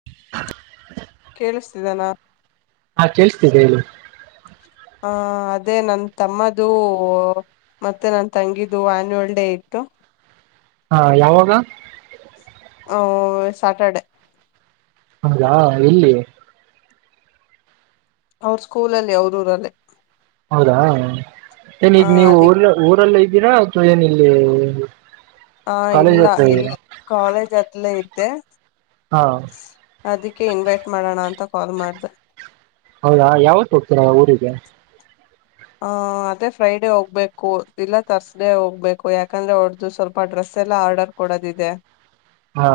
[inaudible] ಕೇಳ್ಸ್ತಿದೆನಾ ಹಾ ಕೇಳ್ಸ್ತಿದೆ ಹೇಳಿ ಹಾ ಅದೇ ನನ್ ತಮ್ಮದು ಮತ್ತೆ ನನ್ ತಂಗಿದೂ ಆನ್ಯುವಲ್ ಡೇ ಇತ್ತು. ಹಾ ಯಾವಾಗ ಹಾಂ ಸಾಟರ್ಡೆ ಹೌದಾ ಎಲ್ಲಿ ಅವ್ರ ಸ್ಕೂಲಲ್ಲಿ ಅವ್ರ ಊರಲ್ಲಿ ಹೌದಾ ಏನ ಹ ಈಗ್ ನೀವು ಅದಿಕ್ ಊರ್ ಊರಲ್ಲ ಇದ್ದೀರಾ ಅಥವಾ ಏನ ಇಲ್ಲಿ ಹಾ ಕಾಲೇಜ್ ಇಲ್ಲಾ ಹತ್ರ ಇದ್ದೀರಾ ಇಲ್ಲಿ ಕಾಲೇಜ್ ಅಲ್ಲೇ ಇದ್ದೆ ಹಾ. ಅದಿಕ್ಕೆ ಇನ್ವೈಟ್ ಮಾಡೋಣ ಅಂತ ಕಾಲ್ ಮಾಡ್ದೆ ಹೌದಾ ಯಾವತ್ತ್ ಹೊಗ್ತೀರಾ ಊರಿಗೆ ಹ ಅದೇ ಫ್ರೈಡೇ ಹೋಗ್ಬೇಕು ಇಲ್ಲ ತರ್ಸ್ಡೇ ಹೋಗ್ಬೇಕು ಯಾಕಂದ್ರೆ ಅವ್ರದು ಸ್ವಲ್ಪ ಡ್ರೆಸ್ ಎಲ್ಲ ಆರ್ಡರ್ ಕೊಡದಿದೆ ಹಾ.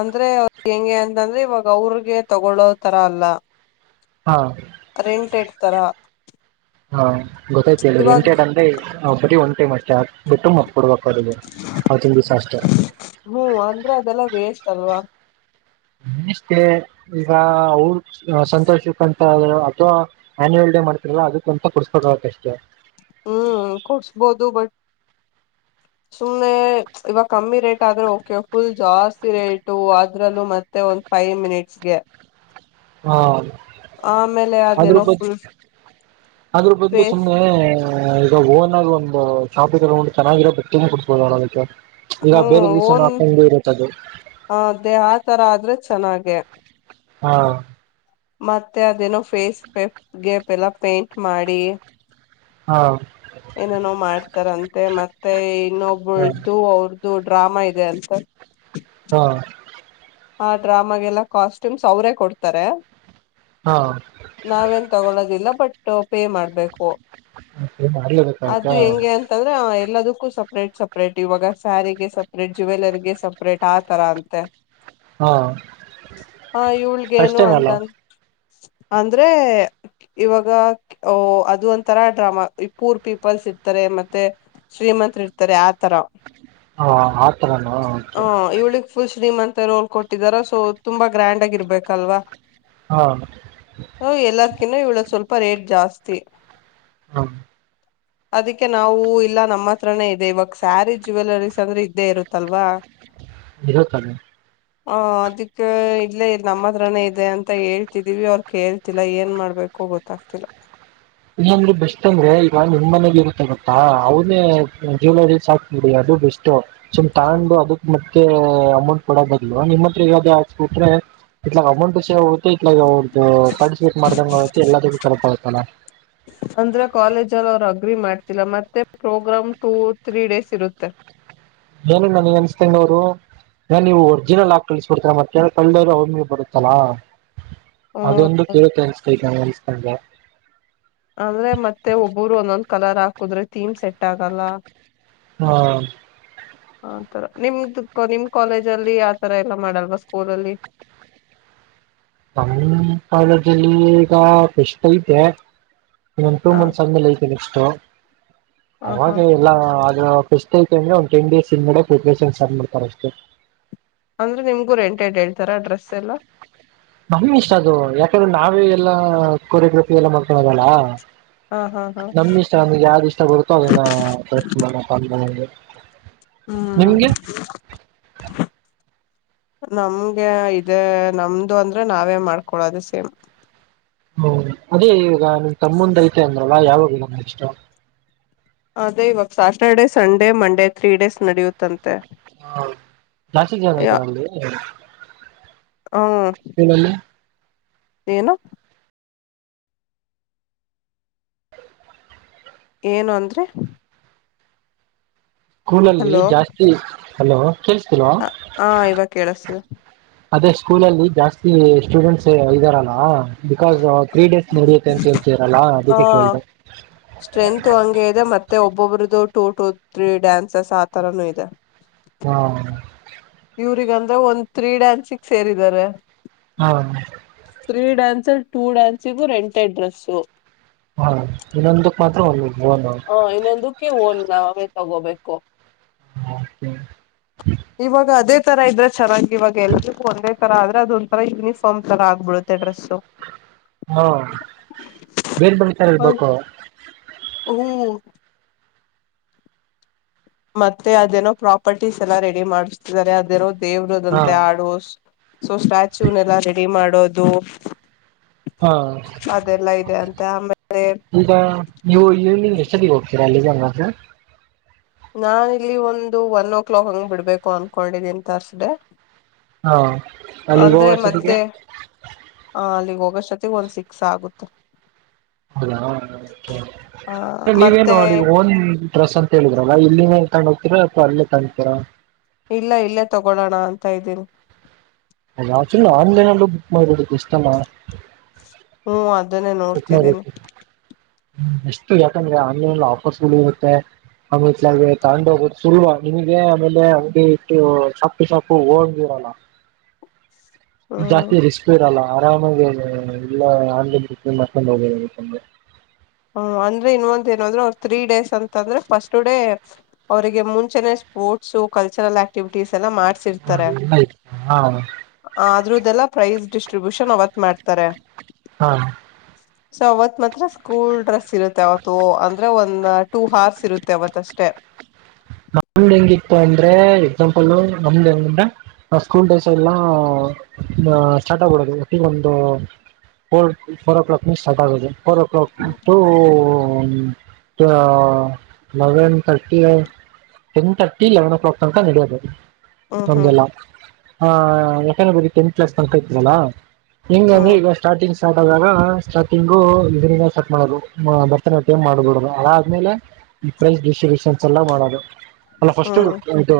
ಅಂದ್ರೆ [unintelligible] ಹೆಂಗೆ ಅಂತಂದ್ರೆ ಇವಾಗ ಅವ್ರಗೆ ತಗೊಳ್ಳೋ ತರಾ ಅಲ್ಲಾ ಹಾ ರೆಂಟೆಡ್ ತರಾ ಹಾ ಗೊತ್ತಾಯ್ತ ಹೇಳ ಇವಾಗ ನ ಬರೀ ಒಂದು ಟೈಮ್ ಅಷ್ಟೇ ಹಾಕ್ಬಿಟ್ಟು ಮತ್ ಕೊಡ್ಬೇಕ ಅವ್ರಿಗೆ ಅವತ್ತಿನ ದಿವಸಾ ಅಷ್ಟೆ ಹ್ಮೂ ಅಂದ್ರೆ ಅದೆಲ್ಲ ವೇಸ್ಟ್ ಅಲ್ವಾ [unintelligible] ಈಗ ಅವರು ಸಂತೋಷ [unintelligible] ಅಥವಾ ಆನ್ಯವಲ್ ಡೇ ಮಾಡ್ತಿರಲ್ಲ ಅದಕ್ಕ ಅಂತ ಕೊಡಸ್ಬೇಕಾಗತ್ತೆ ಅಷ್ಟೇ ಹ್ಮ್ ಕೊಡ್ಸ್ಬೋದು ಬಟ್ ಸುಮ್ನೇ ಇವಾಗ ಕಮ್ಮಿ ರೇಟ್ ಆದ್ರೆ ಓಕೆ ಫುಲ್ ಜಾಸ್ತಿ ರೇಟ್ ಟೂ ಅದ್ರಲ್ಲೂ ಮತ್ತೆ ಒಂದ್ ಫೈವ್ ಮಿನಿಟ್ಸ್ಗೆ ಹಾ ಆಮೇಲೆ ಅದ್ರ ಅದೇನೋ ಬದ್ಲೂ ಫುಲ್ ಅದ್ರ ಬದ್ಲು ಫೇಸ್ ಸುಮ್ನೇ ಆ ಈಗ ಓವನ್ನಾಗಿ ಒಂದು ಚಾಪೆ ತಗೊಂಡ್ ಚೆನ್ನಾಗಿರೋ ಬೊಕ್ಕೆ ಕೊಡ್ಸಬುಡೊಣ ಅದಕ್ಕೆ ಈಗ ಬೇರೆ ದಿವಸನ ಹಾಕೊಂಡು ಇರುತ್ತ ಅದು ಹಾ ಅದೇ ಆ ತರ ಆದ್ರೆ ಚೆನ್ನಾಗೆ ಹಾ. ಮತ್ತೆ ಅದೇನೋ ಫೇಸ್ ಪೆಪ್ಗೆಪ್ ಎಲ್ಲ ಪೇಂಟ್ ಮಾಡಿ ಹಾ. ಏನೇನೋ ಮಾಡ್ತಾರಂತೆ ಮತ್ತೆ ಹಾ ಇನ್ನೊಬಳ್ದು ಅವ್ರದು ಡ್ರಾಮಾ ಇದೆ ಅಂತೆ ಹಾ. ಆ ಡ್ರಾಮಾಗೆಲ್ಲಾ ಕಾಸ್ಟ್ಯೂಮ್ಸ್ ಅವ್ರೇ ಕೊಡ್ತಾರೆ ಹಾ. ನಾವೇನ್ ತಗೊಳೋದಿಲ್ಲ ಬಟ್ ಪೇ ಮಾಡ್ಬೇಕು ಅದು ಮಾಡ್ಲೇಬೇಕಾಯ್ತಾ ಹೆಂಗೆ ಅಂತ [unintelligible] ಎಲ್ಲದಕ್ಕೂ ಸಪ್ರೇಟ್ ಸಪ್ರೇಟ್ ಇವಾಗ ಸ್ಯಾರಿಗೆ ಸಪ್ರೇಟ್, ಜುವೆಲರ್ ಗೆ ಸಪ್ರೇಟ್ ಆತರ ಅಂತೆ. ಹಾ ಅ ಫಸ್ಟ್ ಇವಳ್ಗೇನು ಟೈಮ್ ಅಂತ ಅಲ್ಲ ಅಂದ್ರೆ ಇವಾಗ ಕೆ ಓ ಅದು ಒಂತರ ಡ್ರಾಮಾ ಪೂರ್ ಪೀಪಲ್ಸ್ ಇರ್ತಾರೆ ಮತ್ತೆ ಶ್ರೀಮಂತ್ರ ಇರ್ತಾರೆ ಆತರ ಹಾ ಆತರನ ಅ ಓಕೆ ಇವ್ಳಿಗ್ ಫುಲ್ ಶ್ರೀಮಂತ ರೋಲ್ ಕೊಟ್ಟಿದಾರ ಸೊ ತುಂಬಾ ಗ್ರ್ಯಾಂಡ್ ಆಗಿ ಇರ್ಬೇಕಲ್ವಾ. ಹಾ ಅ ಎಲ್ಲಕ್ಕಿನ್ ಇವಳ ಸ್ವಲ್ಪ ರೇಟ್ ಜಾಸ್ತಿ. ಹಾ ಅದಕ್ಕೆ ನಾವು ಇಲ್ಲ ನಮ್ಮ ಹತ್ರನೇ ಇದೆ ಇವಾಗ ಸ್ಯಾರಿ ಜುವೆಲರೀಸ್ ಅಂದ್ರೆ ಇದ್ದೇ ಇರುತ್ತಲ್ವಾ. ಇರುತ್ತ್ [unintelligible] ಅ ಅದಕ್ಕೆ ಇಲ್ಲೇ ನಮ್ಮ ಹತ್ರಾನೇ ಇದೆ ಅಂತ ಹೇಳ್ತಿದೀವಿ ಅವ್ರ ಕೇಳ್ತಿಲ್ಲ ಏನ್ ಮಾಡ್ಬೇಕು ಕು ಗೊತ್ತಾಗ್ತಿಲ್ಲ. ಇನ್ನೊಂದ್ರೆ ಬೆಸ್ಟ್ ಅಂದ್ರೆ ಈಗ ನಿಮ್ಮ್ ಮನೇಲಿ ಇರುತ್ತೆ ಗೊತ್ತಾ ಅವನೇ ಜ್ಯುವಲರಿಸ್ ಹಾಕ್ಬಿಡಿ ಅದು ಬೆಸ್ಟು. [unintelligible] ಅಮೌಂಟ್ ಕೊಡೋ ಬದ್ಲು ನಿಮ್ಮ ಹತ್ರ ಇರೋದ್ [unintelligible] ಇಟ್ಲಾಗ ಅಮೌಂಟ್ ಸೇವ್ ಆಗುತ್ತೆ ಇಟ್ಲಾಗ್ ಅವ್ರದ್ದ ಪಾರ್ಟಿಸಿಪೇಟ್ ಮಾಡ್ದಂಗ ಆಗುತ್ತೆ ಎಲ್ಲದಕ್ಕೂ ಕರೆಕ್ಟ್ ಆಗುತ್ತಲ್ಲ. ಅಂದ್ರೆ ಕಾಲೇಜ ಅಲ್ಲಿ ಅವರು ಅಗ್ರಿ ಮಾಡ್ತಿಲ್ಲ ಮತ್ತೆ ಪ್ರೋಗ್ರಾಮ್ ಟೂ, ತ್ರೀ ಡೇಸ್ ಇರುತ್ತೆ. ಏನು ನನಗೆ ಅನಿಸ್ತಾ ಇರೋದು. ನನ್ನ್ ನೀವು ಒರ್ಜಿನಲ್ ಹಾಕ್ ಕಳಿಸ್ಬಿಡ್ತರ ಮತ್ತೆ ಏನ್ ಕಳ್ಳರು [unintelligible] ಬರುತ್ತಲ್ಲಾ. ಅದೊಂದು ಹ್ಮ್ [unintelligible] ನಂಗ್ ಅನಿಸಿದಂಗೆ. ಅಂದ್ರೆ ಮತ್ತೆ ಒಬ್ಬರು ಒಂದೊಂದ್ ಕಲರ್ ಹಾಕುದ್ರೆ ಥೀಮ್ ಸೆಟ್ ಆಗಲ್ಲ. ಹಾ ಆ ತರ ನಿಮ್ದು ನಿಮ್ ಕಾಲೇಜ ಅಲ್ಲಿ ಆತರ ಎಲ್ಲಾ ಮಾಡಲ್ವಾ ಸ್ಕೂಲ ಅಲ್ಲಿ. ನಮ್ಮ ಕಾಲೇಜಲ್ಲಿ ಈಗ ಫೆಸ್ಟ್ ಐತೆ ಇನ್ ಟೂ ಹ ಮಂತ್ಸ್ ಆದ್ಮೇಲೆ ಐತಿ. ಫೇಸ್ಟು ಹ ಹಾ ಅವಾಗ್ ಹೇಳ್ ಎಲ್ಲ ಅದು ಫೇಸ್ಟ್ ಅಯ್ತಿ ಅಂದ್ರೆ ಒಂದು ಟನ್ ಡೇಸ್ ಹಿಂದಗಡೆ ಪ್ರಿಪರೇಷನ್ ಸ್ಟಾರ್ಟ್ ಮಾಡ್ತಾರೆ ಅಷ್ಟೆ. ಅಂದ್ರೆ ನಿಮ್ಗೂ ರೆಂಟೆಡ್ ಹೇಳ್ತಾರ ಡ್ರೆಸ್ ಎಲ್ಲ. ನಮ್ಮ್ ಇಷ್ಟ ಅದು ಯಾಕಂದ್ರೆ ನಾವೇ ಎಲ್ಲಾ ಕೊರಿಯೋಗ್ರಫಿ ಎಲ್ಲ ಮಾಡ್ಕೊದಲ್ಲಾ. ಹಾ ಹಾ ಹಾ. [unintelligible] ಯಾವ್ದು ಇಷ್ಟ ಬರುತ್ತೋ ಅದನ್ನ [unintelligible] ಹ್ಮ್ ನಿಮ್ಗೆ [inaudible] ನಮ್ಗೆ ಇದೇ ನಮ್ದು ಅಂದ್ರೆ ನಾವೇ ಮಾಡ್ಕೊಳೋದು ಸೇಮ್. ಹ್ಮು ಅದೇ ಈವಗ ನಿಮ್ ತಮ್ಮಂದ ಐತೆ ಅಂದ್ರಲ್ಲ ಯಾವಾಗಿದೆ ನೆಕ್ಸ್ಟ್. ಅದೇ ಇವಾಗ Saturday, Sunday, Monday three days ನಡೆಯುತ್ತಂತೆ. ಹಾ ಜಾಸ್ತಿ ಜನ [unintelligible] ಅ ಊ. ನಿಮ್ಮಲ್ಲಿ ಏನು ಏನು ಅಂದ್ರಿ. ಸ್ಕೂಲ್ ಅಲ್ಲಿ ಹಲೋ ಜಾಸ್ತಿ ಹಲೋ ಕೇಳಸ್ತಿಲ್ವಾ. ಹ ಇವಾಗ ಕೇಳಿಸ್ತಿದೆ ಅದೇ ಸ್ಕೂಲ ಅಲ್ಲಿ ಜಾಸ್ತಿ ಸ್ಟೂಡೆಂಟ್ಸ್ ಇದ್ದಾರಲ್ಲ ಬಿಕಾಸ್ ತ್ರೀ ಡೇಸ್ ನಡಿಯತ್ತೆ ಅಂತ ಹೇಳ್ತಿರಲ್ಲಾ ಅದಕ್ಕೆ ಕೇಳ್ದೆ. ಸ್ಟ್ರೆಂತು ಹಂಗೆ ಇದೆ ಮತ್ತೆ ಒಬ್ಬೊಬ್ರದು ಟು, ಟು, ತ್ರೀ ಡ್ಯಾನ್ಸ್ಸ್ ಆ ತರನು ಇದೆ. ಹಾ ಇವ್ರಗ ಅಂದ್ರೆ ಒಂದ್ ತ್ರೀ ಡ್ಯಾನ್ಸಿಗೆ ಸೇರಿದ್ದಾರೆ. ಹೌದು ತ್ರೀ ಡ್ಯಾನ್ಸ್ ಟೂ ಡ್ಯಾನ್ಸಿಗು ರೆಂಟೆ ಡ್ರೆಸ್ಸು. ಹಾ ಇನ್ನೊಂದಕ್ ಮಾತ್ರ ಒ ಬೋನ್. ಹಾ ಇನ್ನೊಂದು ಕ್ಕೆ ಒಂದ್ ನಾವೇ ತಗೋಬೇಕು. ಹಾ ಸ ಇವಾಗ ಅದೇ ತರ ಇದ್ರೆ ಚೆನ್ನಾಗಿ ಇವಾಗ ಎಲ್ರಿಗೂ ಒಂದೇ ತರ ಆದ್ರೆ ಅದೊಂತರ ಯೂನಿಫಾರ್ಮ್ ತರ ಆಗ್ಬಿಡುತ್ತ ತ್ತೆ ಡ್ರೆಸ್ಸು. ಹಾ ಬೇರ್ ಬೇರೆ ತರ ಇರಬೇಕು. ಹ್ಮ್ ಮತ್ತೆ ಅದೇನೋ ಪ್ರಾಪರ್ಟೀಸ್ ಎಲ್ಲಾ ರೆಡಿ ಮಾಡಸ್ತಿದ್ದಾರೆ ಅದೇನೋ ಹಾ ದೇವ್ರದಂತೆ ಆಡೋ ಸೊ ಸ್ಟಾಚೂನೆಲ್ಲಾ ರೆಡಿ ಮಾಡೋದು. ಹಾ ಅದೆಲ್ಲಾ ಇದೆ ಅಂತೆ ಆಮೇಲೆ ಈಗ ನೀವು ಈವ್ನಿಂಗ್ ಎಷ್ಟೊತ್ತಿಗೆ ಹೋಗ್ತೀರಾ ಅಲ್ಲಿಗೆ ಅಂಗಾದ್ರೆ. ನಾ ಇಲ್ಲಿ ಒಂದು ಒನ್ ಓ ಕ್ಲಾಕ್ ಹಂಗ್ ಬಿಡ್ಬೇಕು ಅನ್ಕೊಂಡಿದೀನ್ ತರ್ಸ್ಡೇ. ಹಾ ಅಲ್ಲಿಗೆ ಹೋಗೋ ಅಂದ್ರೆ ಮತ್ತೆ ಅಷ್ಟೊತ್ತಿಗೆ ಆ ಅಲ್ಲಿಗ್ ಹೋಗೋಷ್ಟೊತ್ತಗ್ ಒಂದ್ ಸಿಕ್ಸ್ ಆಗುತ್ತೆ. ಹೌದಾ ಕೆ ಆ ನೀವೇನ್ ಮತ್ತೆ ನೋಡಿ ಒಂದ್ ಡ್ರೆಸ್ ಅಂತ ಹೇಳಿದ್ರಲ್ಲ ಇಲ್ಲಿದನೆ ತೊಂಡು ಹೋಗತೀರ ಅಥವಾ ಅಲ್ಲೇ ತಂಗ್ತೀರ. ಇಲ್ಲ ಇಲ್ಲೇ ತಗೊಳೋಣ ಅಂತ ಇದ್ದೀನಿ. ಅದಾಕ್ಚುಲಿ ಆನ್ಲೈನ್ ಅಲ್ಲೂ ಬುಕ್ ಮಾಡೋದಕ್ ಇಷ್ಟನಾ. ಹ್ಮ್ ಅದ್ ಬುಕ್ಮಾಡ್ಬುಡ್ತೀನಿ ಎಷ್ಟು ಯಾಕಂದ್ರೆ ಆನ್ಲೈನ್ ಆಫರ್ಸ್ಗಳು ಇರುತ್ತೆ. ಆಮಿತ್ಲೆ ತಗಂಡು ಹೋಗೋದು ಸುಲಭ ನಿಮಗೆ ಆಮೇಲೆ [unintelligible] ಇಟ್ಟು ಶಾಪ್ಪ್ ಟು ಶಾಪ್ಪು ಹೋಗಂಗಿರಲ್ಲ. ಹ [unintelligible] ಜಾಸ್ತಿ ರಿಸ್ಕ್ ಇರಲ್ಲ ಆರಾಮಾಗಿ ಎಲ್ಲ ಆಲೆ [unintelligible] ಮಾಡ್ಕೊಂಡು ಹೋಗ್ಬರಬೇಕ್ ಅಂಗೆ. ಹ್ಮ್ ಅಂದ್ರೆ ಇನ್ನೊಂದ ಒಂದ್ ಏನಂದ್ರೆ ಅವ್ರ ತ್ರೀ ಡೇಸ್ ಅಂತಂದ್ರೆ ಫಸ್ಟ್ ಡೇ ಅವ್ರರಿಗೆ ಮುಂಚೆನೆ ಸ್ಪೋರ್ಟ್ಸ್ ಕಲ್ಚರಲ್ ಆಕ್ಟಿವಿಟೀಸ್ ಎಲ್ಲ ಮಾಡ್ ಹಯ್ತ ಹಾ ಅದ್ರು ಇದೆಲ್ಲಾ ಪ್ರೈಸ್ ಡಿಸ್ಟ್ರಿಬ್ಯೂಷನ್ ಅವತ್ ಮಾಡ್ತಾರೆ. ಹಾ ಸೊ ಅವತ್ ಮಾತ್ರ ಸ್ಕೂಲ್ ಡ್ರೆಸ್ ಇರುತ್ತೆ ಅವತ್ತು ಅಂದ್ರೆ ಒಂದ ಟೂ ಹಾರ್ಸ್ ಇರುತ್ತೆ ಅವತ್ ಅಷ್ಟೆ. ನಮ್ದ ಹೆಂಗಿತ್ತು ಅಂದ್ರೆ ಎಕ್ಸಾಂಪಲ್ ನಮ್ದ್ ಹೆಂಗ ನ ಸ್ಕೂಲ್ ಡೇಸ್ ಎಲ್ಲಾ ಆ ಸ್ಟಾರ್ಟ್ ಆಗ್ಬಡೋದು ಹೊತ್ತಗೊಂದು ಫೋರ್ ಫೋರ್ ಓ ಕ್ಲಕ್ ನಿ ಸ್ಟಾಟ್ ಆಗೋಯಿದೆ. ಫೋರ್ ಓ ಕ್ಲಾಕ್ ಟೂ ಯ ಲೆವೆನ್ ತರ್ಟಿ ಐ ten thirty eleven o'clock ತನಕ ನಡೆಯದೆ ಹ್ಮ್ ಹ್ಮ್ ನಮ್ದೆಲ್ಲ. ಹಾ ಯಾಕಂದ್ರೆ ಬರಿ ಟೆಂತ್ ಕ್ಲಾಸ್ ತಂಕ ಇತ್ತಲ್ಲಾ ಹಿಂಗಾಗಿ ಹ್ಮ್ ಇವ ಸ್ಟಾರ್ಟಿಂಗ್ ಸ್ಟಾರ್ಟ್ ಆದಾಗ ಸ್ಟಾರ್ಟಿಂಗು ಇದರಿಂದ ಸ್ಟಟ್ ಮಾಡೋದ್ ಭರ್ತನಾಟ್ಯಮ ಮಾಡ್ಬಿಡೋದು ಅದಾದ್ಮೇಲೆ ಪ್ರೈಸ್ ಡಿಸ್ಟ್ರಿಬ್ಯೂಷನ್ಸ್ ಎಲ್ಲ ಮಾಡೋದು ಅಲ್ಲ ಫಸ್ಟ್ ಹ್ಮ್ ಇದು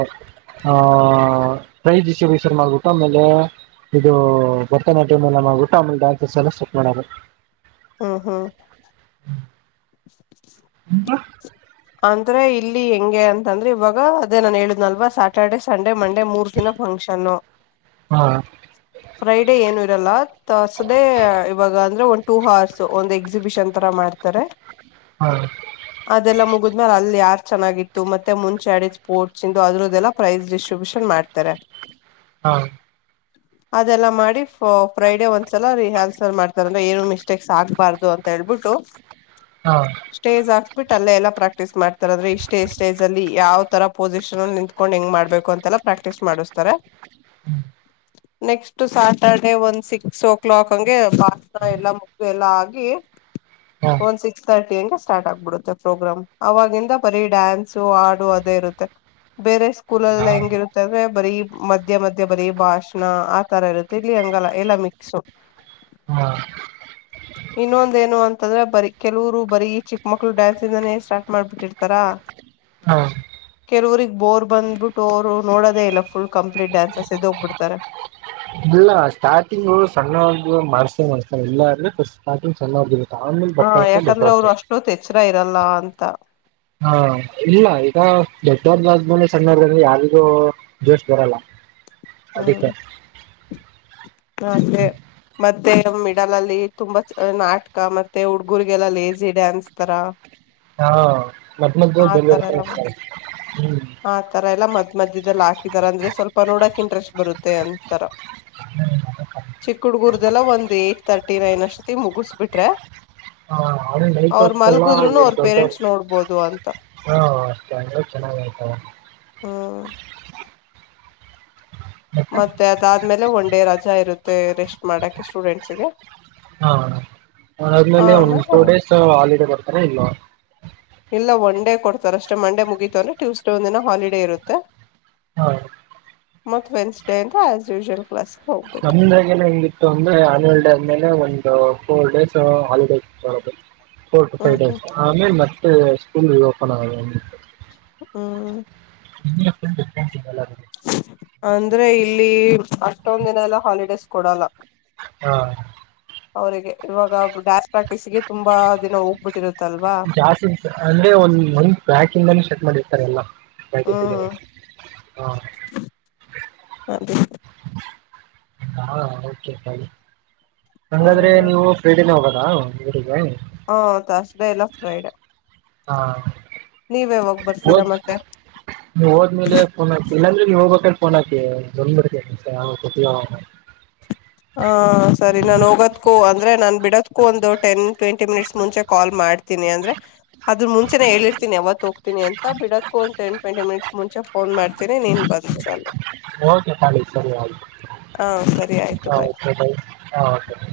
ಹ ಪ್ರೈಜ್ ಡಿಸ್ಟ್ರಿಬ್ಯೂಷನ್ ಮಾಡ್ಬಿಟ್ಟು ಆಮೇಲೆ ಇದು ಭರತನಾಟ್ಯಂ ಎಲ್ಲ ಮಾಡ್ಬುಟ್ಟು ಅಮೇಲ್ ಡಾನ್ಸಸ್ ಎಲ್ಲ ಸೆಟ್ ಮಾಡೋರು. ಹಾ ಹಾ ಎಂತಾ ಅಂದ್ರೆ ಇಲ್ಲಿ ಹೆಂಗೆ ಅಂತಂದ್ರೆ ಇವಾಗ ಅದೇ ನಾನನ್ ಹೇಳುದ್ನಲ್ವಾ ಸ್ಯಾಟರ್ಡೆೇ ಸಂಡೇ ಮಂಡೇ ಮೂರು ದಿನ ಫಂಕ್ಷನ್ನು ಹಾ [inaudible] ಫ್ರೈಡೇ ಏನು ಇರಲ್ಲ ತರ್ಸ್ಡೇ ಇವಾಗ ಅಂದ್ರೆ ಒಂದ್ ಟೂ ಹರ್ಸ್ ಒಂದ್ ಎಕ್ಸಿಬಿಷನ್ ತರ ಮಾಡ್ತಾರೆ. [inaudible] ಹಾ ಅದೆಲ್ಲ ಮುಗಿದ್ ಆದ್ಮೇಲೆ ಅಲ್ಲಿ ಯಾರ್ ಚೆನ್ನಾಗಿತ್ತು ಮತ್ತೆ ಮುಂಚೆ ಆಡಿದ ಸ್ಪೋರ್ಟ್ಸ್ ಇಂದು ಅದ್ರದ್ದದೆಲ್ಲ ಪ್ರೈಸ್ ಡಿಸ್ಟ್ರಿಬ್ಯೂಷನ್ ಮಾಡ್ತಾರೆ. [inaudible] ಹಾ [inaudible] ಅದೆಲ್ಲ ಮಾಡಿ ಫ ಫ್ರೈಡೆ ಒಂದ್ಸಲ ರಿಹರ್ಸಲ್ ಮಾಡ್ತಾರಾ ಅಂದ್ರೆ ಏನು ಮಿಸ್ಟೇಕ್ಸ್ ಆಗ್ಬಾರ್ದು ಅಂತ ಹೇಳ್ಬಿಟ್ಟು‌. [inaudible] ಹಾ ಸ್ಟೇಜ ಆಕ್ಬಿಟ್ಟ ಅಲ್ಲ ಎಲ್ಲಾ. ಪ್ರಾಕ್ಟೀಸ್ ಮಾಡ್ತಾರ ಅಂದ್ರೆ ಇಷ್ಟೇ ಸ್ಟೇಜ್ ಅಲ್ಲಿ ಯಾವ ತರ ಪೊಸಿಷನ್ ಅಲ್ಲಿ ನಿಂತ್ಕೊಂಡ್ ಹೆಂಗ ಮಾಡ್ಬೇಕು ಅಂತೆಲ್ಲ ಪ್ರಾಕ್ಟೀಸ್ ಮಾಡಿಸ್ತಾರೆ. [inaudible] ಹ್ಮ್ ನೆಕ್ಸ್ಟ್ ಸ್ಯಾಟರ್ಡೆೇ ಒಂದ್ ಸಿಕ್ಸ್ ಓ ಕ್ಲಾಕ್ ಹಂಗೆ ಬಾಷಣ ಎಲ್ಲ ಮುಗ್ದು ಎಲ್ಲಾ ಆಗಿ. ಹಾ ಸಿಕ್ಸ್ ತರ್ಟಿ ಅಂಗೆ ಸ್ಟಾರ್ಟ್ ಆಗ್ಬಿಡುತ್ತೆ ಪ್ರೋಗ್ರಾಮ್ ಅವಾಗಿಂದ ಬರೀ ಡ್ಯಾನ್ಸು ಹಾಡು ಅದೇ ಇರುತ್ತೆ. ಬೇರೆ ಸ್ಕೂಲ್ ಎಲ್ಲಾ ಹೆಂಗಿರುತ್ತ್ ಂದ್ರೆ ಬರೀ ಮಧ್ಯೆ ಮಧ್ಯೆ ಬರೀ ಭಾಷಣ ಆ ತರ ಇರುತ್ತೆ ಇಲ್ಲಿ ಹಂಗಲ್ಲ ಎಲ್ಲಾ ಮಿಕ್ಸ. ಹಾ ಇನ್ನೊಂದು ಏನು ಅಂತಂದ್ರೆ ಬರೀ ಕೆಲವರು ಬರೀ ಚಿಕ್ಕ ಮಕ್ಳ ಡ್ಯಾನ್ಸಿಂದಾನೇ ಸ್ಟಾರ್ಟ್ ಮಾಡ್ಬಿಟ್ಟಿರ್ತಾರ [inaudible] ಹಾ ಕೆಲವ್ರಗ್ ಬೋರ್ ಬಂದ್ಬಿಟ್ಟು ಅವರು ನೋಡೋದೆ ಇಲ್ಲ ಫುಲ್ ಕಂಪ್ಲೀಟ್ ಡ್ಯಾನ್ಸಸ್ ಎದೋಗ್ಬಿಡ್ತಾರೆ. ಇಲ್ಲ ಸ್ಟಾರ್ಟಿಂಗು ಸಣ್ಣವರ್ದು ಮಾಡ್ಸೆ ಮಾಡಿಸ್ತಾರೆ ಎಲ್ಲಾ ಅವರ್ದು ಸ್ಟಾರ್ಟಿಂಗ್ ಸಣ್ಣವರ್ದ್ ಇರುತ್ತೆ ಆಮೇಲ್ ಬತ್ತ ಬತ್ತ ದೊಡ್ಡವರದು ಎಚ್ರ ಇರಲ್ಲ ಅಂತಾ ಹಾ ಇಲ್ಲ ಈಗ ದೊಡ್ಡವರ್ದ ಆದ್ಮೇಲೆ ಸಣ್ಣಾವ್ರ್ದ್ ಅಂದ್ರೆ ಯಾರಿಗೂ. ಇಂಟರೆಸ್ಟ್ ಬರಲ್ಲ ಅದಕ್ಕೆ. ಹಂಗೆ ಮತ್ತೆ ಮಿಡಲ್ ಅಲ್ಲಿ ತುಂಬಾ ನಾಟಕ ಮತ್ತೆ ಹುಡ್ಗರ್ರಿಗೆಲ್ಲ ಲೇಸಿ ಡ್ಯಾನ್ಸ್ ತರ [inaudible] ಹಾ ಮದ್ ಮದ ಆ ತರ ಬೆತ ಎಲ್ಲ ಹ್ಮ್ [unintelligible] ಆ ತರ ಎಲ್ಲಾ ಮದ್ ಮದ್ಯಾದಲ್ ಹಾಕಿದಾರೆ ಅಂದ್ರೆ ಸ್ವಲ್ಪ ನೋಡಕ್ ಇಂಟ್ರೆಸ್ಟ್ ಬರುತ್ತೆ ಅಂತರ ಚಿಕ್ಕುಡ್ಗುರ್ದೆಲ್ಲ ಒಂದ ಏಟ್ ತರ್ಟಿ ನೈನ್ ಅಷ್ಟತಿ ಮುಗಿಸಬಿಟ್ರೆ ಹ ಅವ್ರ ಅವ್ರ ಮಲ್ಗುದ್ರುನು ನೈಟ್ಲ್ಲ ಅವ್ರ ದೊಡ್ಡ ಪೇರೆಂಟ್ಸ್ ನೋಡ್ಬೋದು ಅಂತ ಹಾ ಅಷ್ಟೇ ಅಂಗ ಚೆನ್ನಾಗಯ್ತವೆ ಹ್ಮ ಮತ್ತೆ ಅದಾದ್ಮೇಲೆ ಒನ್ ಡೇ ರಜಾ ಇರುತ್ತೆ ರೆಸ್ಟ್ ಮಾಡಕ ಸ್ಟೂಡೆಂಟ್ಸ್ ಗೆ ಹಾ ಅದಾದ್ಮೇಲೆ ಒಂದ್ ಆಮೇಲೆ ಟೂ ಡೇಸ್ ಹಾಲಿಡೇ ಬರ್ತಾರೆ ಇಲ್ಲವ ಇಲ್ಲ ಒನ್ ಡೇ ಕೊಡ್ತಾರ್ ಅಷ್ಟೇ ಮಂಡೇ ಮುಗೀಿತು ಅಂದ್ರೆ ಟ್ಯೂಸ್ಡೇ ಒಂದ ದಿನ ಹಾಲಿಡೇ ಇರುತ್ತೆ ಹ ಮತ್ತ ವೆನ್ಸ್ಡೇ ಇಂದ ಅಸುಶುಯಲ್ ಕ್ಲಾಸ್ ನಮಾಗನ ಹೆಂಗಿತ್ತು ೊಂದ್ರೆ ಆನ್ಯಲ್ ಡೇ ಆದ್ಮೇಲೆ ಒಂದು ಫೋರ್ ಡೇಸ್ ಹಾಲಿಡೇ ಬರದು four to five hmm hmm days ಆಮೇಲೆ ಮತ್ತೆ ಸ್ಕೂಲ್ ರಿ ಓಪನ್ ಆಗ ಹ್ಮ ಡಿಫ್ರಂಟ್ ಡಿಫರೆಂಟ್ದೆಲ್ಲ [unintelligible] ಅಂದ್ರೆ ಇಲ್ಲಿ ಅಷ್ಟೊಂದ ದಿನ ಎಲ್ಲಾ ಹಾಲಿಡೇಸ್ ಕೊಡಲ್ಲ ಹಾ ಅವರಿಗೆ ಇವಾಗ ಡ್ಯಾನ್ಸ್ ಪ್ರಾಕ್ಟೀಸ್ಗೆ ತುಂಬಾ ದಿನ ಹೋಗ ಬಿಟ್ಟಿರುತ್ತಲ್ಲ ಜಾಸ್ತಿ ಇ ಅಂದ್ರೆ ಒಂದ ಮಂತ್ ಬ್ಯಾಕ್ ಇಂದಾನ ಸ್ಟಾರ್ಟ್ ಮಾಡಿರ್ತಾರೆ ಎಲ್ಲ ಪ್ರಾಕ್ಟೀಸ್ ಗೆಲ್ಲ ಹ್ಮ್ ಹಾ ಅದೇ ಹಾ ಓಕೆ ಫೈನ್ ಹ ಹಂಗ್ ಅದ್ರೆ ನೀವು ಫ್ರೈಡೆನೆ ಹೋಗೋದಾ ಉರಿಗೆ ಹ ತಸ್ಡೇ ಇಲ್ಲಾ ಫ್ರೈಡೆೇ ಹಾ ನೀವ್ ಯಾವಾಗ್ ಬರ್ತೀರಾ ಮತ್ತೆ ನೀ ಹೋದ್ಮೇಲೆ ಫೋನ್ ಹಾಕಿ ಇಲ್ಲಾಂದ್ರೆ ನೀವ ಹೋಗ್ಬೇಕಾದ್ರೆ ಫೋನ್ ಹಾಕಿ ಬಂದ್ಬಿಡ್ತಿನಿ ಹ ಸರಿ ನಾನ್ ಹೋಗೋದಕೂ ಅಂದ್ರೆ ನಾನ್ ಬಿಡೋದಕ್ಕೂ ಒಂದು ಟೆನ್ ಟ್ವೆಂಟಿ ಮಿನಿಟ್ಸ್ ಮುಂಚೆ ಕಾಲ್ ಮಾಡ್ತಿ ತಿನಿ ಅಂದ್ರೆ ಅದ್ರ ಮುಂಚೆ ಹೇಳಿರ್ತನಿ ಯಾವತ್ ಹೋಗ್ತನಿ ಅಂತ ಬಿಡಕ ಒಂದು ಟೆನ್ ಟ್ವೆಂಟಿ ಮಿನಿಟ್ಸ್ ಮುಂಚೆ ಫೋನ್ ಮಾಡ್ತೀನಿ ನೀನ್ ಬಂದಿರಲ್ಲೆ ಓಕೆ ತಾಲಿ ಸರಿ ಅಯ್ತು ಹಾ ಸರಿ ಆಯ್ತು ಬಾಯ್. [unintelligible] ಹ